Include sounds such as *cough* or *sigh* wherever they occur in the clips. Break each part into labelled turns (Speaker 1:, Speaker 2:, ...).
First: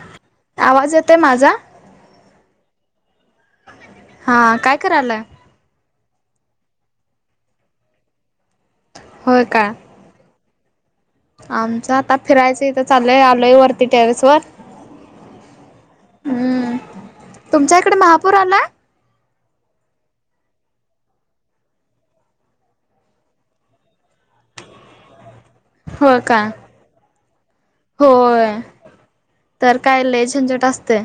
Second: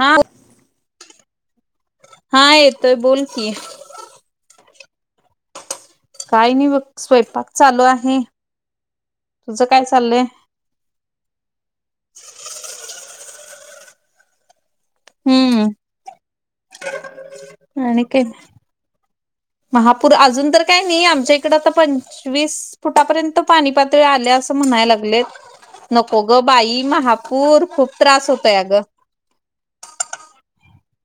Speaker 1: हा
Speaker 2: आवाज येतय माझा?
Speaker 1: हा येतोय बोल की
Speaker 2: हा काय करायलाय.
Speaker 1: काय नाही बघ स्वयंपाक चालू आहे.
Speaker 2: हो
Speaker 1: तुझं
Speaker 2: काय
Speaker 1: चाललंय?
Speaker 2: आमचं आता फिरायचं इथं चालूय. आलोय वरती टेरेस वर.
Speaker 1: हम्म
Speaker 2: हं, तुमच्या इकडे
Speaker 1: आणि काय
Speaker 2: महापूर आलाय?
Speaker 1: महापूर अजून तर काही नाही. आमच्या इकड आता पंचवीस फुटापर्यंत पाणी पातळी आल्या अस अस म्हणाय लागलेत.
Speaker 2: होय
Speaker 1: नको ग
Speaker 2: का?
Speaker 1: बाई महापूर खूप त्रास
Speaker 2: होय.
Speaker 1: होतय अगं.
Speaker 2: तर काय लय झंझट असते.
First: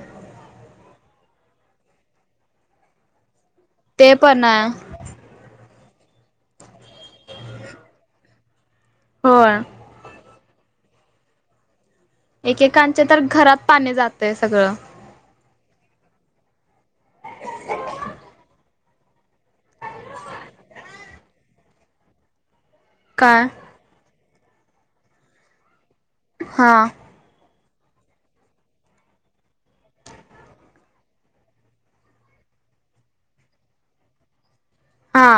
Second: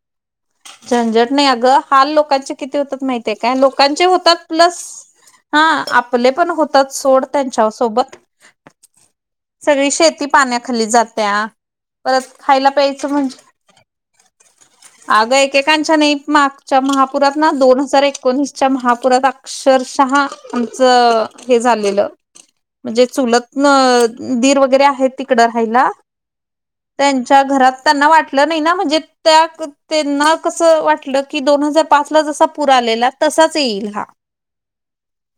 Speaker 1: झंझट नाही अगं. हाल लोकांचे किती होतात माहितीय काय? लोकांचे
Speaker 2: ते पण
Speaker 1: होतात
Speaker 2: आहे.
Speaker 1: प्लस हा आपले पण होतात सोड त्यांच्या सोबत.
Speaker 2: होय.
Speaker 1: सगळी शेती पाण्याखाली जात्या, परत खायला
Speaker 2: एकेकांचे
Speaker 1: प्यायचं
Speaker 2: तर
Speaker 1: म्हणजे
Speaker 2: घरात पाणी जातय सगळं.
Speaker 1: अगं एकेकांच्या नाही, मागच्या महापुरात ना दोन हजार एकोणीस च्या महापुरात अक्षरशः आमचं हे झालेलं. म्हणजे
Speaker 2: काय?
Speaker 1: चुलत न दीर वगैरे आहेत तिकडं राहायला.
Speaker 2: हा.
Speaker 1: त्यांच्या घरात त्यांना वाटलं नाही ना म्हणजे त्या त्यांना कस वाटलं की दोन हजार पाचला जसा पुर आलेला तसाच येईल हा.
Speaker 2: हा.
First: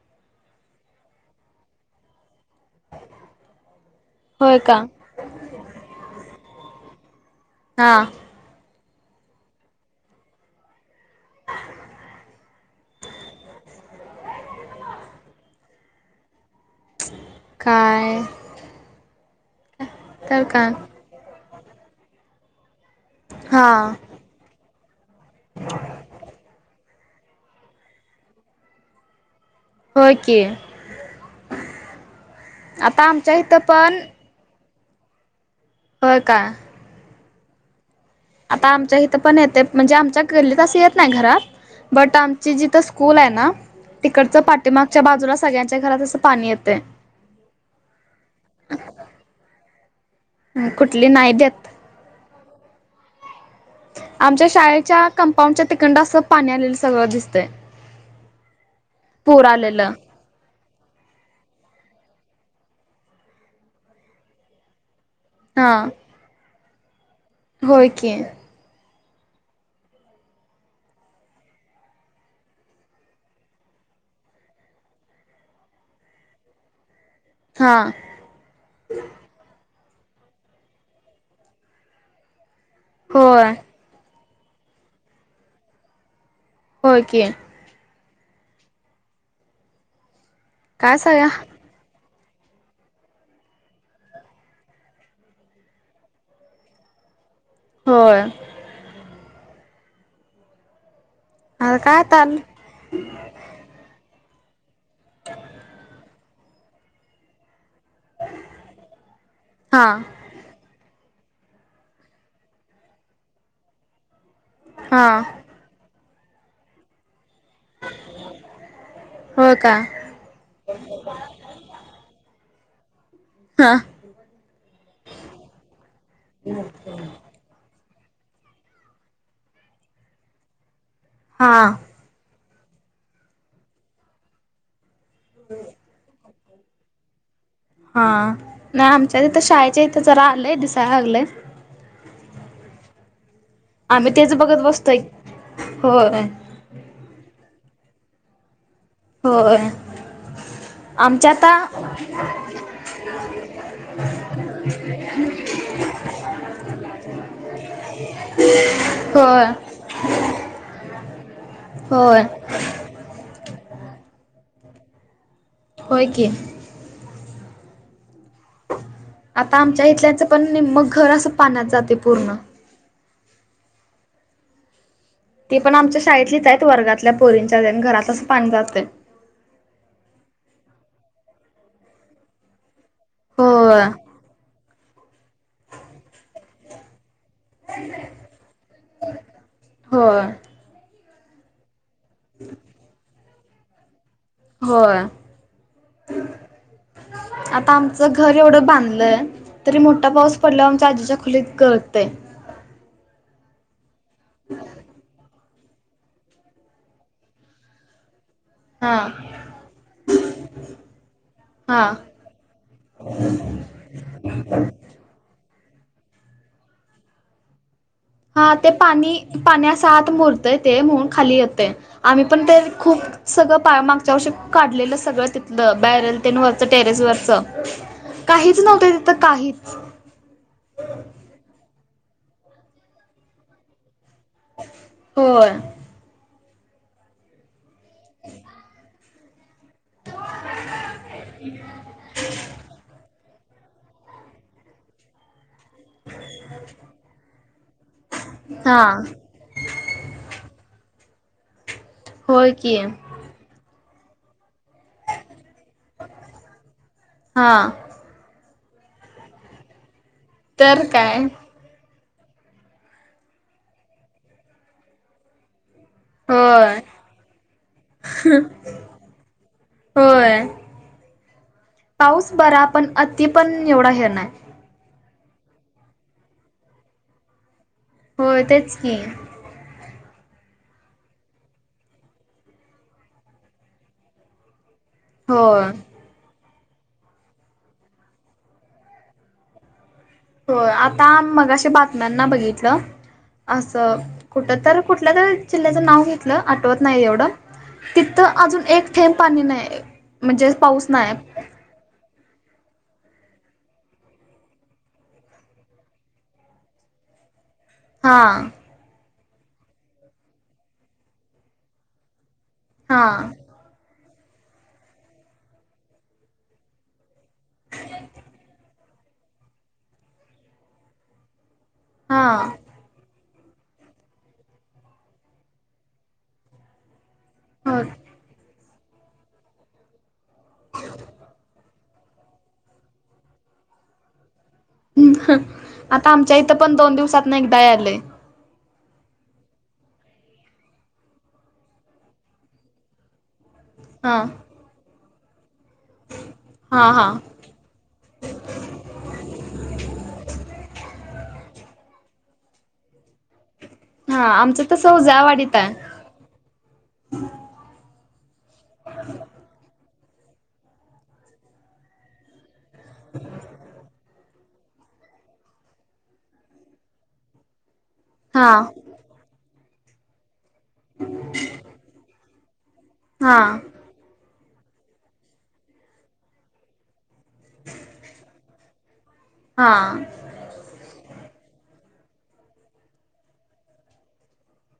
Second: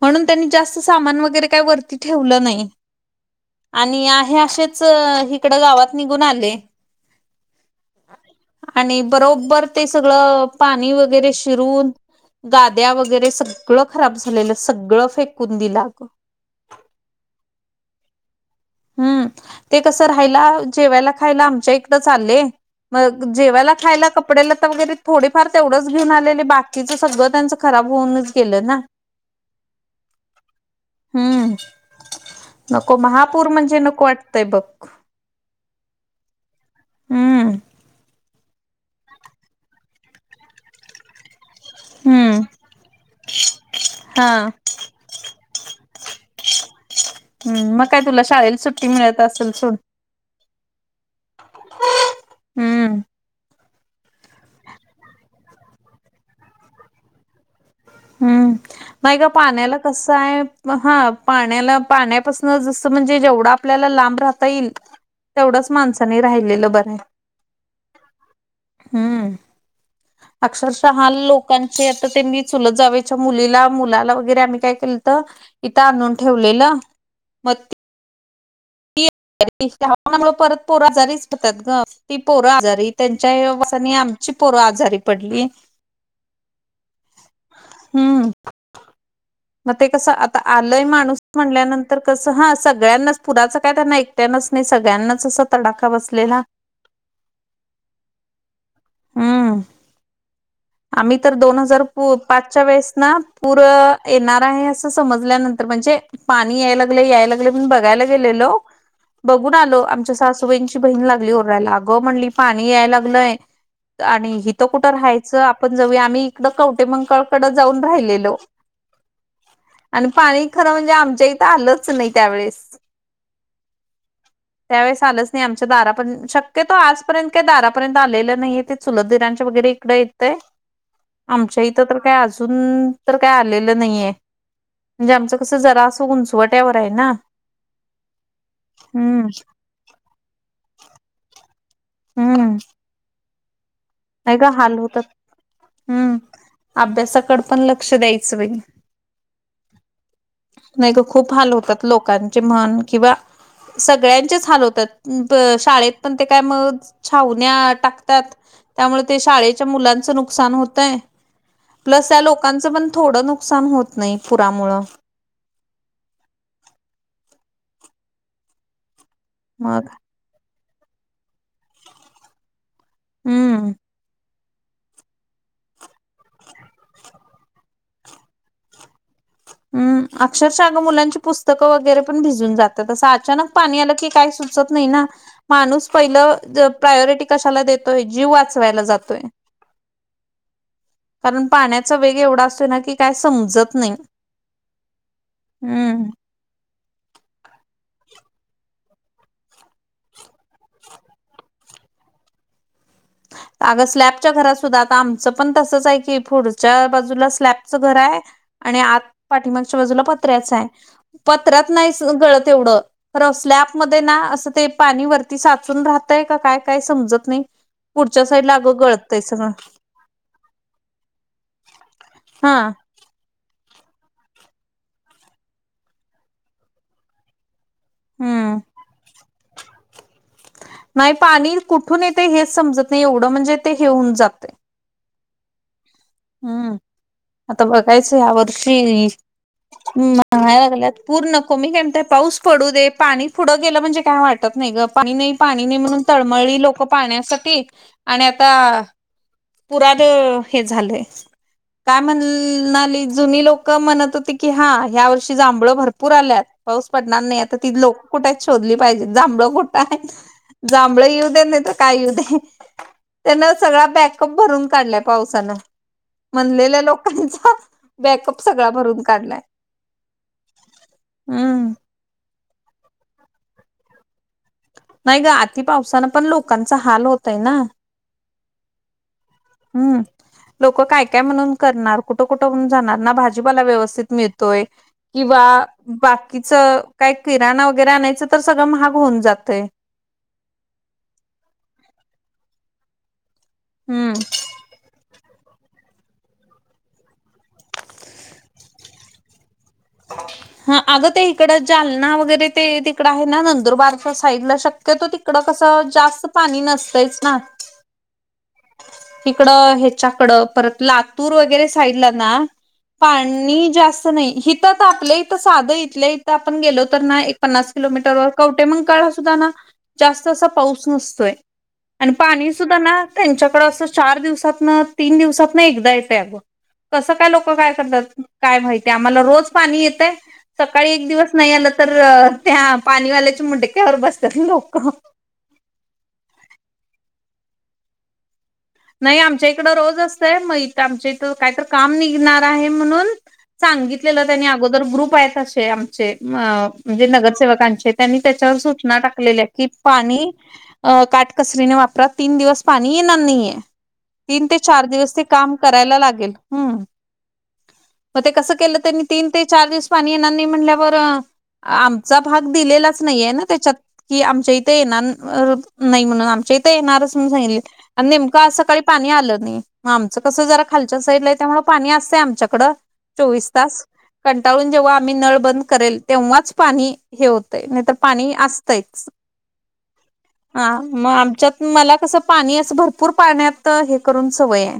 Speaker 1: म्हणून त्यांनी जास्त सामान वगैरे काही वरती ठेवलं नाही. आणि आहे
Speaker 2: होय का?
Speaker 1: असेच हिकड गावात निघून आले.
Speaker 2: हा,
Speaker 1: आणि बरोबर ते सगळं पाणी वेग गरे शिरून गाद्या वगैरे सगळं खराब झालेलं. सगळं फेकून दिल अगं.
Speaker 2: काय?
Speaker 1: हं. ते कस
Speaker 2: तर
Speaker 1: राहायला,
Speaker 2: काय?
Speaker 1: जेवायला खायला आमच्या इकडंच आले. मग
Speaker 2: हा.
Speaker 1: जेवायला खायला क पडे लत्ते वगैरे थोडेफार तेवढंच घेऊन आलेले. बाकीचं सगळं त्यांचं खराब होऊनच गेलं ना.
Speaker 2: हो की.
Speaker 1: हम्म
Speaker 2: आता आमच्या हितं पण,
Speaker 1: आटतय बघ.
Speaker 2: होय का?
Speaker 1: हं.
Speaker 2: आता आमच्या हिथं पण येते. म्हणजे आमच्या गल्लीत अस येत नाही घरात. बट
Speaker 1: हम्म
Speaker 2: आमची जिथ स्कूल आहे ना,
Speaker 1: हा
Speaker 2: तिकडचं पाठीमागच्या बाजूला सगळ्यांच्या घरात अस पाणी येतंय.
Speaker 1: हं. मग काय तुला शाळेला सुट्टी मिळत असेल सोड.
Speaker 2: कुठली? नाही देत.
Speaker 1: हं.
Speaker 2: आमच्या शाळेच्या कंपाऊंडच्या तिकंड असं पाणी आलेलं सगळं दिसतंय.
Speaker 1: हं, नाही गं
Speaker 2: पूर
Speaker 1: पाण्याला
Speaker 2: आलेलं
Speaker 1: कस आहे, म हा पाण्याला पाण्यापासन जसं म्हणजे जेवढा आपल्याला लांब राहता येईल, तेवढंच
Speaker 2: हा
Speaker 1: माणसानी राहिलेलं बरं आहे.
Speaker 2: होय की.
Speaker 1: हं. अक्षरशः हाल लोकांचे आता ते मी चुलत जावेच्या मुलीला, मुलाला वगैरे आम्ही काय केलते इथं आणून ठेवलेलं.
Speaker 2: हां.
Speaker 1: ह्या दिवशीच्या हवामानामुळे परत पोर आजारीच पडतात ग. ती पोर आजारी त्यांच्या आई
Speaker 2: होय
Speaker 1: बाबा आणि आमची पोर आजारी पडली.
Speaker 2: होय की.
Speaker 1: हं. म ते कसं? आता आलंय
Speaker 2: काय
Speaker 1: माणूस
Speaker 2: सगळ्या
Speaker 1: म्हणल्यानं तर कसं हा सगळ्यांनाच पुराच काय त्यांना एकट्यानच नाही सगळ्यांनाच अस तडाखा बसलेला
Speaker 2: होय.
Speaker 1: हम्म आम्ही तर दोन
Speaker 2: आता
Speaker 1: हजार
Speaker 2: काय ताल
Speaker 1: पाचच्या वेळेस ना. पूर येणार आहे असं समजल्यानंतर म्हणजे पाणी याय लागले याय लागले पण बघायला बघून आलो
Speaker 2: हा
Speaker 1: आमच्या सासू ची बहीण लागली ओरला अ ग म्हणली पाणी याय लागलंय आणि. कुठं
Speaker 2: हा
Speaker 1: राहायचं आपण जऊ आम्ही इकडं कवटे मंकळकडे जाऊन राहिलेलो
Speaker 2: हो का
Speaker 1: आणि पाणी खरं म्हणजे आमच्या इथं आलंच नाही त्यावेेळेस
Speaker 2: हा
Speaker 1: त्यावेेळेस आलंच नाही, आमच्या दारा पण शक्यतो आज. इथपर्यंत काय दारापर्यंत आलेलं नाही चुलत दिरांच्या वगैरे इकडें येतय
Speaker 2: हा
Speaker 1: आमच्या इथं तर का अजून तर काय आलेलं नाहीये म्हणजे आमच कस जरास उंचवट्यावर आहे ना.
Speaker 2: हा नाही आमच्यात
Speaker 1: हम्म
Speaker 2: इथं शाळेच्या इथं जरा आलंय दिसायला लागलंय
Speaker 1: हम्म.
Speaker 2: आम्ही तेच
Speaker 1: नाही का
Speaker 2: बघत
Speaker 1: हाल
Speaker 2: बसतोय
Speaker 1: होतात हम्म
Speaker 2: होय
Speaker 1: अभ्यासाकड पण लक्ष द्यायचं बाई
Speaker 2: हो
Speaker 1: नाही ग खूप हाल होतात लोकांचे म्हण किंवा सगळ्यांचेच हाल होतात शाळेत पण ते काय मग ते छावण्या टाकतात त्यामुळे ते
Speaker 2: होय
Speaker 1: शाळेच्या मुलांचं नुकसान होतय.
Speaker 2: हो
Speaker 1: प्लस त्या लोकांचं पण थोडं नुकसान होत नाही पुरामु
Speaker 2: हो की आता आमच्या
Speaker 1: मग
Speaker 2: इथल्याचं पण निम्म घर असं पाण्यात जाते पूर्ण
Speaker 1: हम्म.
Speaker 2: ती पण आमच्या शाळेतलीच आहेत वर्गातल्या पोरींच्या घरातच पाणी जातं
Speaker 1: हम् अक्षरशःग मुलांची पुस्तकं वगैरे पण भिजून जातात तं अचानक पाणी
Speaker 2: होय
Speaker 1: आलं की काय सु त नाही ना माणूस पहिलं. प्रायोरिटी कशाला देतोय जीव वाचवायला जातोय
Speaker 2: होय
Speaker 1: कारण पाण्याचा वेग एवढा असतो ना की काय समजत नाही
Speaker 2: हो.
Speaker 1: हम्म.
Speaker 2: आता आमचं घर एवढं बांधलंय तरी मोठा पाऊस पडलावर आमच्या आजीच्या खोलीत गळतय आहे
Speaker 1: अगं स्लॅबच्या घरात सुद्धा आता आमचं पण तसंच आहे की पुढच्या बाजूला स्लॅबचं घर आहे आणि
Speaker 2: हा
Speaker 1: आत पाठीमागच्या बाजूला पत्र्याच आहे. पत्रात
Speaker 2: हा
Speaker 1: नाही गळत एवढं तर स्लॅप मध्ये ना असं ते पाणीवर ती साचून राहतय काय काय समजत नाही पुढच्या साईडला
Speaker 2: हा ते
Speaker 1: अगं
Speaker 2: पाणी
Speaker 1: गळतय सगळं
Speaker 2: पाण्यास हात मोरतय ते म्हणून खाली येते, आम्ही पण
Speaker 1: हा
Speaker 2: ते खूप. सगळ पा मागच्या वर्षी काढलेलं सगळं तिथलं बॅरल टेन वरच टेरेस वरच
Speaker 1: हम्म
Speaker 2: काहीच नव्हत तिथं काहीच
Speaker 1: नाही पाणी कुठून येते हेच समजत नाही एवढं म्हणजे ते हेऊन जातं
Speaker 2: हो.
Speaker 1: हम्म आता बघायचं या वर्षी् हांाय लागल्यात पूर्ण कमी काणता पाऊस पडू दे पाणी पुढं गेलं म्हणजे, काय वाटत नाही ग पाणी नाही. पाणी नाही म्हणून तळमळी लोक पाहण्यासाठी आणि आता
Speaker 2: हा
Speaker 1: पुराात हे झालंय काय
Speaker 2: होय की
Speaker 1: म्हणणाली जुनी लोक म्हणत होती, की हा ह्या वर्षी जांभळ भरपूर आल्यात पाऊस पडणार नाही
Speaker 2: हा
Speaker 1: आता तिथ लोक. कुठ शोधली पाहिजे जांभळं कुठं आहे
Speaker 2: तर
Speaker 1: जांभळ
Speaker 2: काय
Speaker 1: येऊ दे्या नाही त काय येऊ दे त्यांन सगळा बॅकअप भरून काढलाय पावसानं
Speaker 2: होय
Speaker 1: म्हणलेल्या लोकांचा बॅकअप सगळा भरून काढलाय.
Speaker 2: होय
Speaker 1: हम्म
Speaker 2: पाऊस बरा पण अति पण एवढा हे नाय.
Speaker 1: नाही ग आति पावसानं पण लोकांचं हाल होतयं ना.
Speaker 2: हो तेच की
Speaker 1: हम्म लोकं काय काय म्हणून करणार कुठं कुठं म्हणून जाणार ना भाजीपाला व्यवस्थित मिळतोय. किंवा
Speaker 2: होय
Speaker 1: बाकीच काय किराणा वगैरे आणायचं तर सगळं महाग होऊन जातयं.
Speaker 2: होय आता मगाशी बातम्यांना बघितलं. असं
Speaker 1: हम्म
Speaker 2: कुठ तर कुठल्या तर चिल्ल्याचं नाव घेतलं आठवत नाही एवढं, तिथं अजून एक थेंब पाणी नाही. म्हणजे
Speaker 1: हा
Speaker 2: पाऊस
Speaker 1: आगं
Speaker 2: नाही
Speaker 1: ते तिकडं जालना वगैरे ते तिकड आहे ना नंदुरबारच्या साईड ला शक्यतो तिकड कसं जास्त पाणी नसतंयच ना.
Speaker 2: हा
Speaker 1: तिकडं ह्याच्याकडं परत लातूर वगैरे साईडला ना
Speaker 2: हा
Speaker 1: पाणी जास्त नाही हिथ आपल्या इथं साधं इथल्या इथं आपण गेलो तर ना एक पन्नास किलोमीटर वर कवटेमंकाळ ला सुद्धा ना जास्त असा पाऊस नसतोय. आणि
Speaker 2: हा
Speaker 1: पाणी सुद्धा ना त्यांच्याकड असं चार दिवसातनं तीन दिवसातनं एकदा येतयं अगं तसं काय लोकं
Speaker 2: हो
Speaker 1: करत्यात काय माहितीे, आम्हाला रोज पाणी येतयं. सकाळी एक दिवस नाही आलं तर त्या पाणीवाल्याच्या मुंडक्यावर बसत्यात लोकं.
Speaker 2: आता आमच्या इथं पण दोन दिवसात ना एकदा येयाल्लयं.
Speaker 1: नाही आमच्या इकडं रोज असतंय मग इथं आमच्या इथं कायतर काम निघणार आहे म्हणून
Speaker 2: हा
Speaker 1: सांगितलेलं त्यांनी अगोदर ग्रुप आहेत असे आमचे अ
Speaker 2: हा
Speaker 1: म्हणजे
Speaker 2: हा
Speaker 1: नगरसेवकांचे त्यांनी त्याच्यावर सूचना टाकलेल्या की पाणी अ काटकसरीने वापरा तीन दिवस पाणी येणार नाहीये.
Speaker 2: हा
Speaker 1: तीन ते
Speaker 2: आमचं
Speaker 1: चार
Speaker 2: तसं
Speaker 1: दिवस ते काम
Speaker 2: उजाळवाडीत आहे
Speaker 1: करायला लागेल. हम् मग ते कसं केलं त्यांनी तीन ते चार दिवस पाननानी म्हल्यावर आमचा भाग दिलेलाच नाहीये ना त्याच्यात की आमच्या इथे येणार अ नाही म्हणून आमच्या इथे येणारच म्हणून सांगितले आणि नेमकं
Speaker 2: हा
Speaker 1: आज सकाळी पाणी आलं नाही मग आमचं कसं जरा खालच्या साईडला आहे त्यामुळ पाणी असतंय आमच्याकडं.
Speaker 2: हा
Speaker 1: चोवीस तास कंटाळून जेव्हा आम्ही नळ बंद करेल तेव्हाच पाणी हे होतय नाही तर पाणी असतंयच.
Speaker 2: हा
Speaker 1: हा मग आमच्यात मला कसं पाणी असं भर पूर पाण्यात हे करून सवय हाय.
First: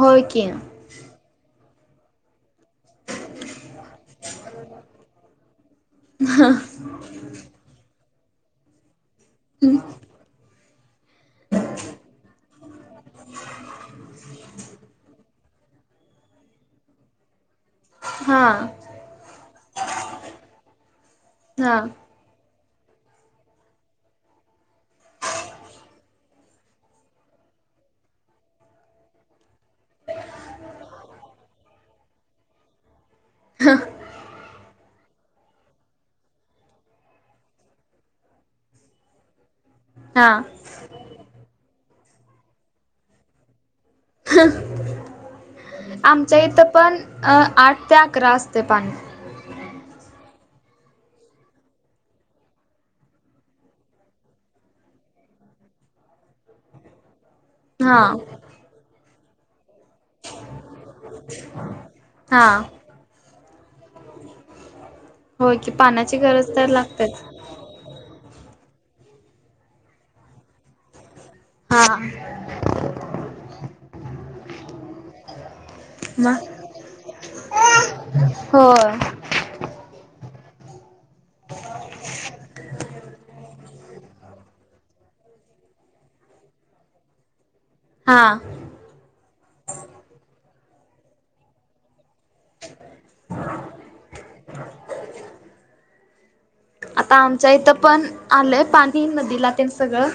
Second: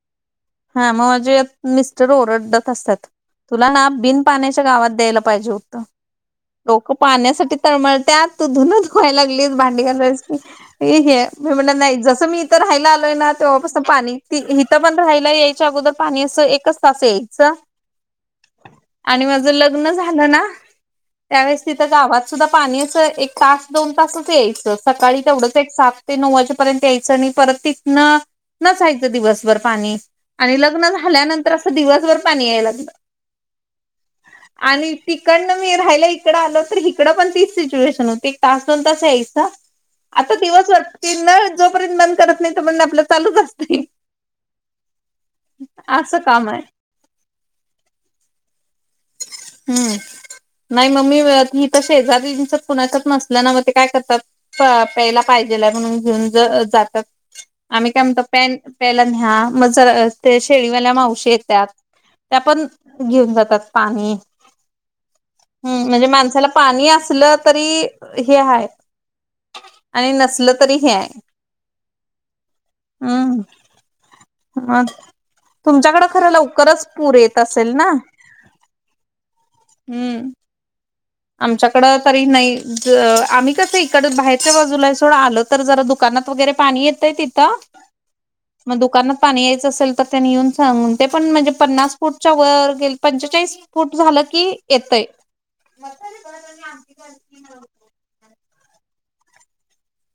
Speaker 2: हो की.
Speaker 1: हा मग माझे मिस्टर ओरडतात असं. तुला ना बिन पाण्याच्या गावात द्यायला पाहिजे होतं डोकं पाण्यासाठी तळमळत्यात तू धुूनं धुवायला लागलीस भांडी घासायला हे मी म्हण नाही जसं मी इथं राहायला आलोय ना तेव्हापासून पाणी इथं पण राहायला यायच्या अगोदर पाणी असं एकच तास यायचं.
Speaker 2: ह
Speaker 1: आणि माझ लग्न झालं ना त्यावेळेस
Speaker 2: हा
Speaker 1: तिथं गावात सुधा पाणी अस, एक तास दोन तासच यायचं, सकाळी तेवढंच एक सात ते नऊ वाजेपर्यंत यायचं आणि परत तिथनं नसायचं दिवसभर पाणी आणि लग्न झाल्यानंतर असं दिवसभर पाणी याया लागलं आणि तिकडनं मी राहियला इकडं आलो तरी इकडं पण तीच सिच्युएशन होती तास दोन तास यायचं
Speaker 2: हा
Speaker 1: आता दिवस वाटते ना, जोपर्यंत मन करत नाही तो पर्यत आपल चालूच असतय. असं
Speaker 2: आमच्या
Speaker 1: काम आहे.
Speaker 2: इथं पण अ आठ ते अकरा, असतय पाणी.
Speaker 1: हूं नाही म मी हित शेजारीच कुणाचंच नसल्या न मग ते काय करतात? त प्यायला पाहिजेलाय म्हणून घेऊन ज जातात. आम्ही
Speaker 2: हा
Speaker 1: काय म्हणतो पॅन प्यायला न्ह्या मग जर ते शेळीवाल्या मावशी येतात त्या
Speaker 2: हा
Speaker 1: पण घेऊन जातात. ह ह
Speaker 2: होय की
Speaker 1: म्हणजे
Speaker 2: पाण्याची
Speaker 1: मानसाला
Speaker 2: गरज तर
Speaker 1: पाणी
Speaker 2: लागतेच.
Speaker 1: असलं तरी हे हाय आणि नसलं तरी हे आहे.
Speaker 2: हा!
Speaker 1: *inaudible* ह तुमच्याकडे खरं
Speaker 2: मग
Speaker 1: लवकरच पूर येत असेल ना.
Speaker 2: हो!
Speaker 1: हूं! आमच्याकडं तरी नाही, ज आम्ही कसं इकडं बाहेरच्या बाजूला सोडं आलो तर जरा दुकानात वगैरे पाणी येतंय तिथं
Speaker 2: हां.
Speaker 1: म दुकानात पाणी यायचं असल तर, त्यांनी येऊन सांगून ते पण म्हणजे पन्नास फूटच्या वर गेल, पंचेचाळीस फूट झालं की येतय.
Speaker 2: आता आमच्या इथं पण आलंय, पाणी नदीला तेन सगळं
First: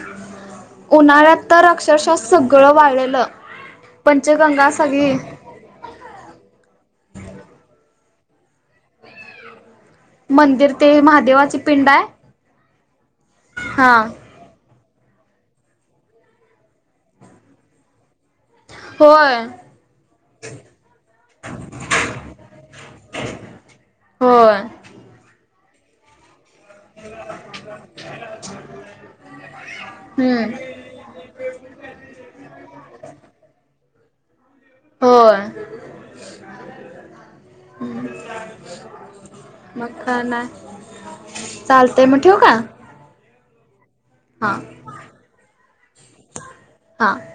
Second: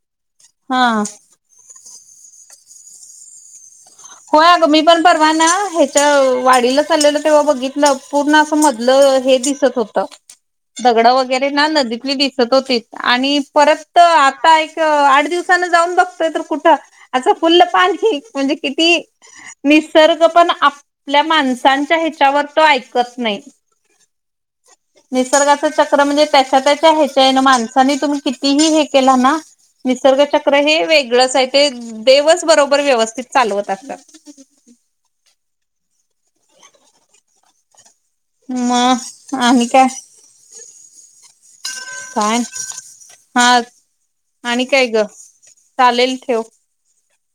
Speaker 1: हा
Speaker 2: उन्हाळ्यात. तर अक्षरशः सगळं वाळलेलं.
Speaker 1: होय अगं
Speaker 2: पंचगंगा
Speaker 1: मी पण
Speaker 2: सगळी
Speaker 1: परवाना हे च वाडीला चाललेलं तेव्हा बघितलं, पूर्ण असं मधलं हे दिसत होत.
Speaker 2: मंदिर ते
Speaker 1: दगड वगैरे
Speaker 2: महादेवाची
Speaker 1: ना
Speaker 2: पिंड
Speaker 1: नदि
Speaker 2: आहे.
Speaker 1: तली दिसत होती, आणि
Speaker 2: हा
Speaker 1: परत आत आता एक आठ दिवसान जाऊन बघतोय, तर कुठं आं फुल्ल पाणी म्हणजे किती
Speaker 2: होय
Speaker 1: निसर्ग पण आपल्या माणसांच्या ह्याच्यावर तो ऐकत नाही.
Speaker 2: होय
Speaker 1: निसर्गाचं चक्र म्हणजे त्याच्या त्या. त्यां ह्याच्याने माणसा नी तुम्ही कितीही हे केल ना, निसर्ग
Speaker 2: हम्म.
Speaker 1: चक्र हे वेगळंच आहे. ते देवच बरोबर व्यवस्थित चालवत असतात.
Speaker 2: होय.
Speaker 1: म आणी काय.
Speaker 2: *unintelligible* ना.
Speaker 1: काय हा,
Speaker 2: हा
Speaker 1: आणि काय ग चालेल ठेव.
Speaker 2: हा!